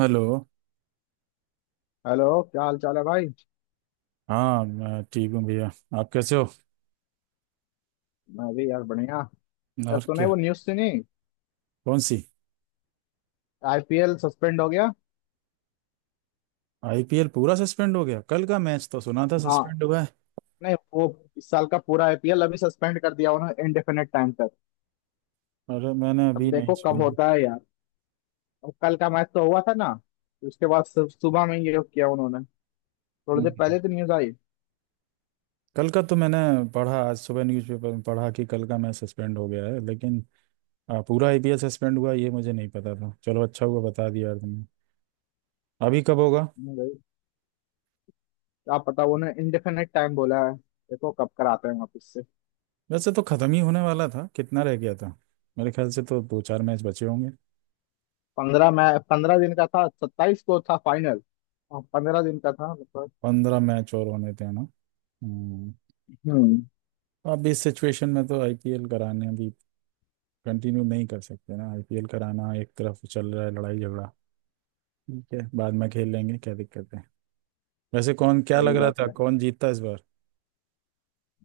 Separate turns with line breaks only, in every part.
Hello.
Hello. क्या हाल चाल है भाई।
हाँ मैं ठीक हूँ भैया। आप कैसे हो?
मैं भी यार बढ़िया। यार
और
तूने
क्या,
वो न्यूज़ सुनी।
कौन सी?
आईपीएल सस्पेंड हो गया।
आईपीएल पूरा सस्पेंड हो गया? कल का मैच तो सुना था
हाँ।
सस्पेंड हुआ है।
नहीं वो इस साल का पूरा आईपीएल अभी सस्पेंड कर दिया उन्होंने इनडेफिनेट टाइम तक।
अरे मैंने
अब
अभी नहीं
देखो कब
सुनी।
होता है यार। अब कल का मैच तो हुआ था ना। उसके बाद सुबह में ये किया उन्होंने। थोड़ी देर
हम्म।
पहले तो न्यूज़ आई।
कल का तो मैंने पढ़ा, आज सुबह न्यूज़पेपर में पढ़ा कि कल का मैच सस्पेंड हो गया है, लेकिन पूरा आईपीएल सस्पेंड हुआ ये मुझे नहीं पता था। चलो अच्छा हुआ बता दिया यार तुमने। अभी कब होगा?
नहीं भाई, क्या पता, उन्होंने इनडेफिनेट टाइम बोला है, देखो कब कराते हैं वापस से।
वैसे तो खत्म ही होने वाला था, कितना रह गया था? मेरे ख्याल से तो दो चार मैच बचे होंगे।
15 मैच, 15 दिन का था, 27 को था फाइनल। 15 दिन का था मतलब।
15 मैच और होने थे ना? हम्म,
हम्म।
अब इस सिचुएशन में तो आईपीएल कराने अभी कंटिन्यू नहीं कर सकते ना। आईपीएल कराना एक तरफ, चल रहा है लड़ाई झगड़ा। ठीक है बाद में खेल लेंगे, क्या दिक्कत है। वैसे कौन, क्या
सही
लग रहा
बात
था
है।
कौन जीतता इस बार?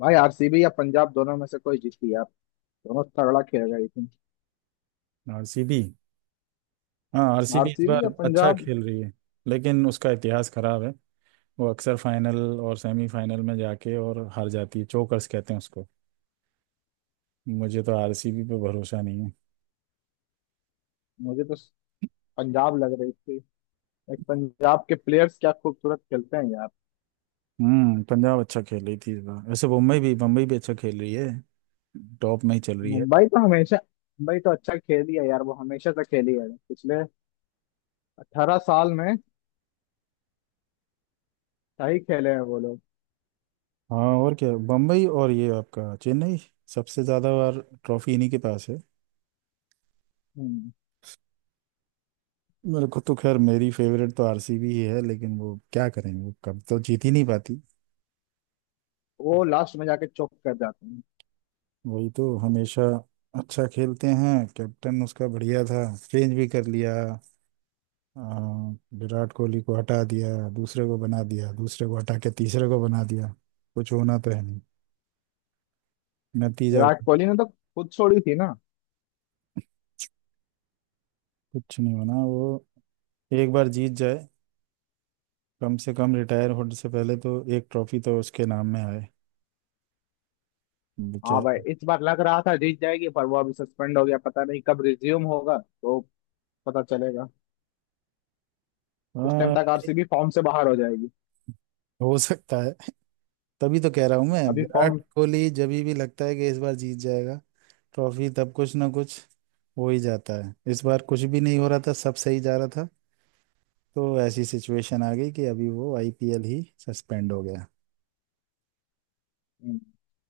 भाई आरसीबी या पंजाब दोनों में से कोई जीती यार। दोनों तगड़ा खेल रही थी।
आरसीबी। हाँ आरसीबी इस
आरसीबी
बार
या
अच्छा
पंजाब।
खेल रही है, लेकिन उसका इतिहास खराब है। वो अक्सर फाइनल और सेमीफाइनल में जाके और हार जाती है, चोकर्स कहते हैं उसको। मुझे तो आरसीबी पे भरोसा नहीं है।
मुझे तो पंजाब लग रही थी। एक पंजाब के प्लेयर्स क्या खूबसूरत खेलते हैं यार।
हम्म, पंजाब अच्छा खेल रही थी इस बार। वैसे मुंबई भी अच्छा खेल रही है, टॉप में ही चल रही है।
मुंबई तो हमेशा। मुंबई तो अच्छा खेली है यार, वो हमेशा से खेली है पिछले 18 साल में। सही खेले हैं वो लोग।
हाँ और क्या, बम्बई और ये आपका चेन्नई, सबसे ज़्यादा बार ट्रॉफी इन्हीं के पास है।
हम्म।
मेरे को तो, खैर मेरी फेवरेट तो आरसीबी ही है, लेकिन वो क्या करें, वो कब तो जीत ही नहीं पाती।
वो लास्ट में जाके चौक कर जाते हैं।
वही तो हमेशा, अच्छा खेलते हैं, कैप्टन उसका बढ़िया था, चेंज भी कर लिया। आ, विराट कोहली को हटा दिया दूसरे को बना दिया, दूसरे को हटा के तीसरे को बना दिया। कुछ होना तो है नहीं, नतीजा।
विराट कोहली ने तो खुद छोड़ी थी ना।
कुछ नहीं होना। वो एक बार जीत जाए, कम से कम रिटायर होने से पहले तो एक ट्रॉफी तो उसके नाम में आए,
हाँ भाई
बेचारा।
इस बार लग रहा था जीत जाएगी पर वो अभी सस्पेंड हो गया, पता नहीं कब रिज्यूम होगा, तो पता चलेगा। उस टाइम
हाँ।
तक आरसीबी फॉर्म से बाहर हो जाएगी।
हो सकता है। तभी तो कह रहा हूँ मैं,
अभी
विराट
फॉर्म।
कोहली जब भी लगता है कि इस बार जीत जाएगा ट्रॉफी, तब कुछ ना कुछ हो ही जाता है। इस बार कुछ भी नहीं हो रहा था, सब सही जा रहा था, तो ऐसी सिचुएशन आ गई कि अभी वो आईपीएल ही सस्पेंड हो गया।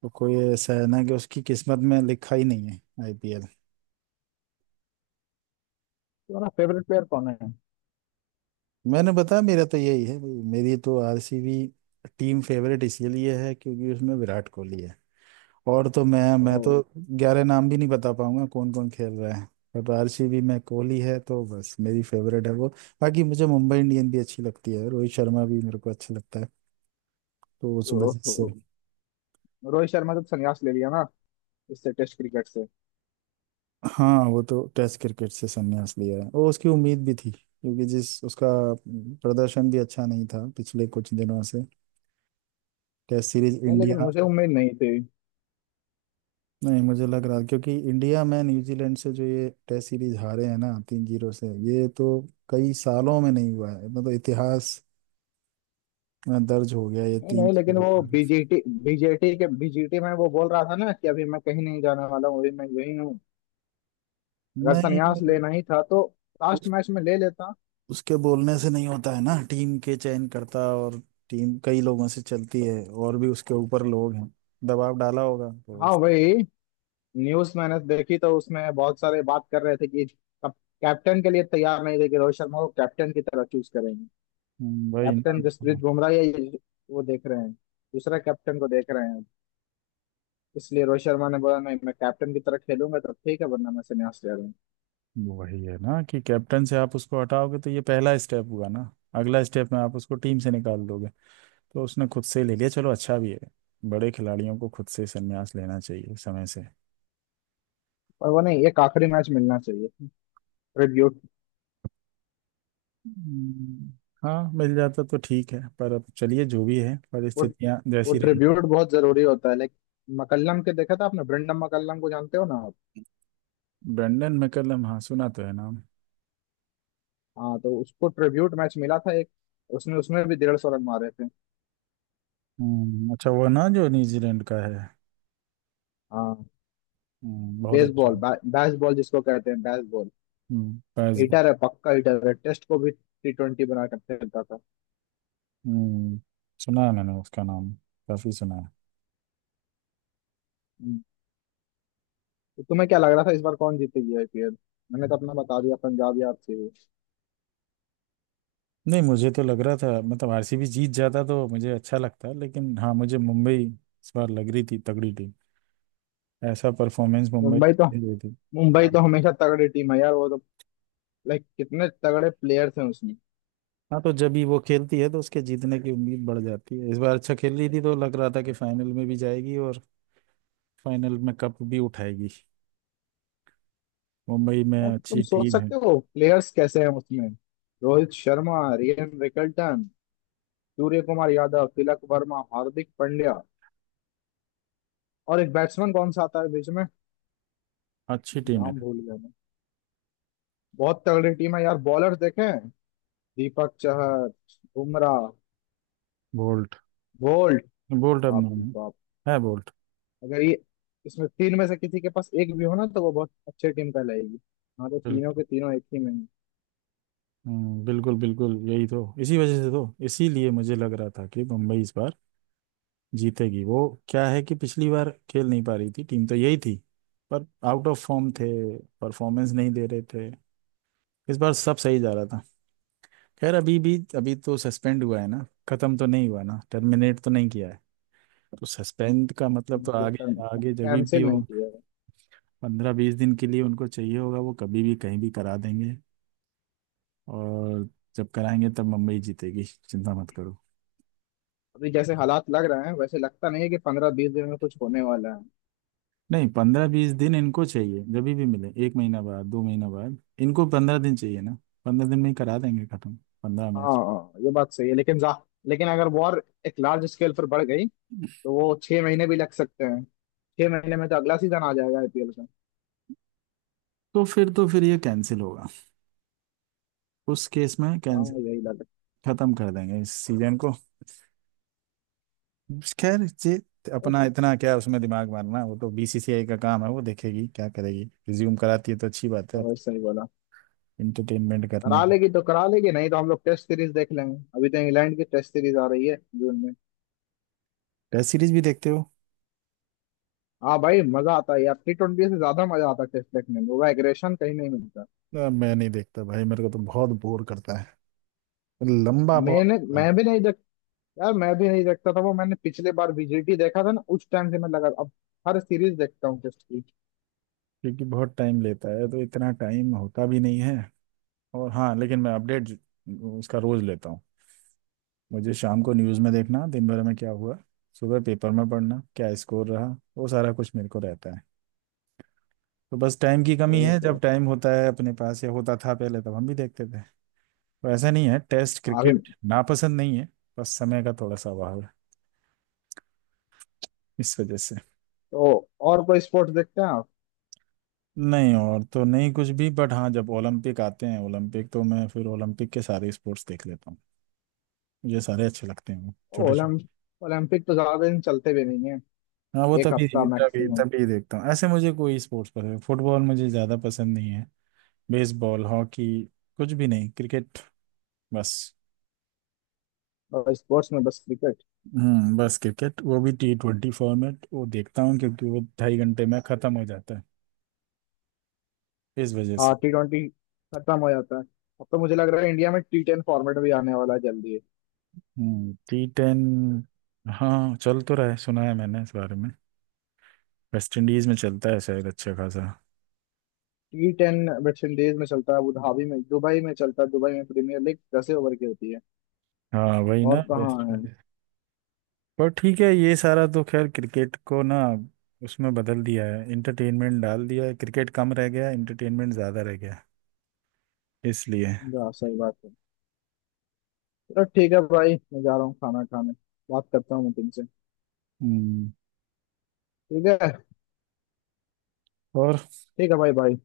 तो कोई ऐसा है ना कि उसकी किस्मत में लिखा ही नहीं है आईपीएल।
तुम्हारा फेवरेट प्लेयर कौन है।
मैंने बताया, मेरा तो यही है भाई, मेरी तो आरसीबी टीम फेवरेट इसीलिए है क्योंकि उसमें विराट कोहली है। और तो मैं
ओ,
तो 11 नाम भी नहीं बता पाऊंगा कौन कौन खेल रहा है, बट आरसीबी में कोहली है तो बस मेरी फेवरेट है वो। बाकी मुझे मुंबई इंडियन भी अच्छी लगती है, रोहित शर्मा भी मेरे को अच्छा लगता है। तो वो सुबह
ओ,
से।
ओ, रोहित शर्मा जब संन्यास ले लिया ना, इससे टेस्ट क्रिकेट से।
हाँ वो तो टेस्ट क्रिकेट से संन्यास लिया है, वो उसकी उम्मीद भी थी क्योंकि जिस उसका प्रदर्शन भी अच्छा नहीं था पिछले कुछ दिनों से, टेस्ट सीरीज
नहीं लेकिन
इंडिया।
मुझे उम्मीद नहीं थी।
नहीं, मुझे लग रहा क्योंकि इंडिया में न्यूजीलैंड से जो ये टेस्ट सीरीज हारे हैं ना 3-0 से, ये तो कई सालों में नहीं हुआ है, मतलब इतिहास इतना दर्ज हो गया ये
नहीं
तीन
नहीं लेकिन
चीजों
वो
का।
बीजेटी बीजेटी के बीजेटी में वो बोल रहा था ना कि अभी मैं कहीं नहीं जाने वाला हूँ, अभी मैं यही हूँ। अगर
नहीं
संन्यास लेना ही था तो लास्ट
उस,
मैच में ले लेता।
उसके बोलने से नहीं होता है ना, टीम के चयन करता, और टीम कई लोगों से चलती है, और भी उसके ऊपर लोग हैं। दबाव डाला होगा तो
हाँ
उस-
वही न्यूज मैंने देखी, तो उसमें बहुत सारे बात कर रहे थे कि कैप्टन के लिए तैयार नहीं थे कि रोहित शर्मा को कैप्टन की तरह चूज करेंगे।
वही ना।
कैप्टन जसप्रीत
हाँ,
बुमराह या वो देख रहे हैं, दूसरा कैप्टन को देख रहे हैं। इसलिए रोहित शर्मा ने बोला नहीं, मैं कैप्टन की तरह खेलूंगा तो ठीक है, वरना मैं संन्यास ले रहा हूँ।
वही है ना कि कैप्टन से आप उसको हटाओगे तो ये पहला स्टेप हुआ ना, अगला स्टेप में आप उसको टीम से निकाल दोगे। तो उसने खुद से ले लिया, चलो अच्छा भी है, बड़े खिलाड़ियों को खुद से संन्यास लेना चाहिए समय से।
पर वो नहीं, एक आखिरी मैच मिलना चाहिए, ट्रिब्यूट।
हम्म, हाँ मिल जाता तो ठीक है, पर अब चलिए जो भी है,
वो,
परिस्थितियां
वो
जैसी रही।
ट्रिब्यूट बहुत जरूरी होता है, लाइक मकल्लम के देखा था आपने, ब्रेंडम मकल्लम को जानते हो ना आप।
ब्रेंडन मैकलम, हाँ सुना तो है नाम।
हाँ तो उसको ट्रिब्यूट मैच मिला था एक। उसने उसमें भी 150 रन मारे थे।
अच्छा वो ना जो न्यूजीलैंड का है।
हाँ।
बहुत अच्छा।
बेसबॉल बैसबॉल जिसको कहते हैं बैसबॉल,
पैस।
हिटर है, पक्का हिटर है, टेस्ट को भी T20 बना कर खेलता था।
हम्म, सुना है मैंने उसका नाम, काफी सुना है।
तो तुम्हें क्या लग रहा था इस बार कौन जीतेगी आईपीएल। मैंने तो अपना बता दिया, पंजाब या आरसीबी।
नहीं मुझे तो लग रहा था, मतलब आरसीबी जीत जाता तो मुझे अच्छा लगता, लेकिन हाँ मुझे मुंबई इस बार लग रही थी तगड़ी टीम, ऐसा परफॉर्मेंस मुंबई
मुंबई तो
दे रही थी।
मुंबई तो
हाँ।
हमेशा तगड़ी टीम है यार, वो तो लाइक कितने तगड़े प्लेयर्स हैं उसमें।
हाँ तो जब भी वो खेलती है तो उसके जीतने की उम्मीद बढ़ जाती है। इस बार अच्छा खेल रही थी तो लग रहा था कि फाइनल में भी जाएगी और फाइनल में कप भी उठाएगी। मुंबई में
Like, तुम
अच्छी
सोच
टीम है,
सकते हो प्लेयर्स कैसे हैं उसमें। रोहित शर्मा, रियान रिकल्टन, सूर्य कुमार यादव, तिलक वर्मा, हार्दिक पांड्या और एक बैट्समैन कौन सा आता है बीच में।
अच्छी टीम है।
नाम भूल गया मैं। बहुत तगड़ी टीम है यार। बॉलर देखे हैं, Deepak Chahar, Bumrah,
Boult.
Boult.
Boult अब
बाप रे
नहीं।
बाप।
है है बोल्ट।
अगर ये इसमें तीन में से किसी के पास एक भी हो ना तो वो बहुत अच्छी टीम कहलाएगी। हाँ तो तीनों
बिल्कुल।
के तीनों एक ही में।
बिल्कुल बिल्कुल, यही तो, इसी वजह से तो, इसीलिए मुझे लग रहा था कि मुंबई इस बार जीतेगी। वो क्या है कि पिछली बार खेल नहीं पा रही थी, टीम तो यही थी पर आउट ऑफ फॉर्म थे, परफॉर्मेंस नहीं दे रहे थे, इस बार सब सही जा रहा था। खैर अभी भी, अभी तो सस्पेंड हुआ है ना, खत्म तो नहीं हुआ ना, टर्मिनेट तो नहीं किया है। तो सस्पेंड का मतलब तो आगे, आगे जब भी
कैंसिल नहीं
हो,
किया है।
15-20 दिन के लिए उनको चाहिए होगा, वो कभी भी कहीं भी करा देंगे। और जब कराएंगे तब मुंबई जीतेगी, चिंता मत करो।
अभी जैसे हालात लग रहे हैं वैसे लगता नहीं है कि 15-20 दिन में कुछ होने वाला है।
नहीं, 15-20 दिन इनको चाहिए, जब भी मिले, 1 महीना बाद 2 महीना बाद, इनको 15 दिन चाहिए ना, 15 दिन में ही करा देंगे खत्म, 15 मैच।
हाँ ये बात सही है, लेकिन जा, लेकिन अगर वॉर एक लार्ज स्केल पर बढ़ गई तो वो 6 महीने भी लग सकते हैं। 6 महीने में तो अगला सीजन आ जाएगा आईपीएल का।
तो फिर, तो फिर ये कैंसिल होगा, उस केस में
हाँ
कैंसिल।
यही लग
खत्म कर देंगे इस सीजन को। खैर, ये
रहा
अपना
है।
इतना क्या उसमें दिमाग मारना, वो तो बीसीसीआई का काम है, वो देखेगी क्या करेगी। रिज्यूम कराती है तो अच्छी बात है।
हाँ भाई सही बोला,
इंटरटेनमेंट करने
करा
की।
लेगी तो करा लेगी, नहीं तो हम लोग टेस्ट सीरीज देख लेंगे। अभी तो इंग्लैंड की टेस्ट सीरीज आ रही है जून में।
टेस्ट सीरीज भी देखते हो?
हाँ भाई मजा आता है यार, T20 से ज्यादा मजा आता है टेस्ट देखने में, वो एग्रेशन कहीं नहीं मिलता।
ना, मैं नहीं देखता भाई, मेरे को तो बहुत बोर करता है, लंबा बहुत
मैंने
होता है।
मैं भी नहीं देख यार मैं भी नहीं देखता था, वो मैंने पिछले बार बीजीटी देखा था ना, उस टाइम से मैं लगा अब हर सीरीज देखता हूँ टेस्ट की।
क्योंकि बहुत टाइम लेता है तो इतना टाइम होता भी नहीं है, और हाँ लेकिन मैं अपडेट उसका रोज लेता हूँ। मुझे शाम को न्यूज़ में देखना दिन भर में क्या हुआ, सुबह पेपर में पढ़ना क्या स्कोर रहा, वो सारा कुछ मेरे को रहता है। तो बस टाइम की कमी है, जब
ओहो।
टाइम होता है अपने पास, या होता था पहले तब हम भी देखते थे। तो ऐसा नहीं है, टेस्ट
अभी
क्रिकेट नापसंद नहीं है, बस समय का थोड़ा सा अभाव है, इस वजह से।
तो और कोई स्पोर्ट्स देखते हैं आप।
नहीं, और तो नहीं कुछ भी, बट हाँ जब ओलंपिक आते हैं ओलंपिक, तो मैं फिर ओलंपिक के सारे स्पोर्ट्स देख लेता हूँ। मुझे सारे अच्छे लगते हैं, वो छोटे छोटे।
ओलम ओलंपिक तो ज्यादा दिन चलते भी नहीं है,
हाँ वो
एक
तभी
हफ्ता
तभी
मैक्सिमम।
तभी देखता हूँ। ऐसे मुझे कोई स्पोर्ट्स पसंद, फुटबॉल मुझे ज़्यादा पसंद नहीं है, बेसबॉल हॉकी कुछ भी नहीं, क्रिकेट बस।
और स्पोर्ट्स में बस क्रिकेट।
बस क्रिकेट, वो भी T20 फॉर्मेट वो देखता हूँ क्योंकि वो 2.5 घंटे में ख़त्म हो जाता है, इस वजह
हाँ
से।
T20 खत्म हो जाता है। अब तो मुझे लग रहा है इंडिया में T10 फॉर्मेट भी आने वाला है जल्दी।
हम्म, T10, हाँ चल तो रहा है, सुना है मैंने इस बारे में। वेस्ट इंडीज़ में चलता है शायद अच्छा खासा।
T10 वेस्टइंडीज में चलता है, अबू धाबी में, दुबई में चलता है, दुबई में प्रीमियर लीग 10 ओवर की होती है।
हाँ वही
और
ना,
कहाँ
वेस्ट
है।
इंडीज। पर ठीक है, ये सारा तो खैर, क्रिकेट को ना उसमें बदल दिया है, इंटरटेनमेंट डाल दिया है, क्रिकेट कम रह गया इंटरटेनमेंट ज़्यादा रह गया, इसलिए।
जा सही बात है। चलो ठीक है भाई, मैं जा रहा हूँ खाना खाने, बात करता हूँ मैं तुमसे।
हम्म,
ठीक है।
और
ठीक है भाई, भाई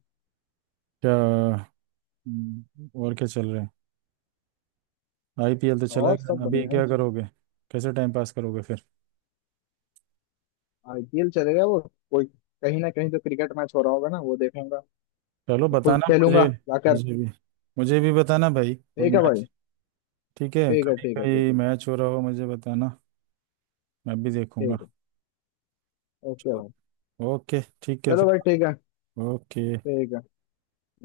क्या। और क्या चल रहा है? आईपीएल तो चला
और सब
गया, अभी
बढ़िया है।
क्या करोगे? कैसे टाइम पास करोगे फिर?
आईपीएल चलेगा वो, कोई कहीं ना कहीं तो क्रिकेट मैच हो रहा होगा ना, वो देखूंगा।
चलो
खुद
बताना
खेलूंगा
मुझे,
जाकर।
मुझे भी, बताना भाई, कोई
ठीक है
मैच।
भाई।
ठीक है,
ठीक है
कभी
ठीक है ठीक
कभी
है।
मैच हो रहा हो मुझे बताना, मैं भी देखूंगा।
ठीक है। ओके भाई।
ओके ठीक है
चलो
फिर।
भाई ठीक है।
ओके।
ठीक है।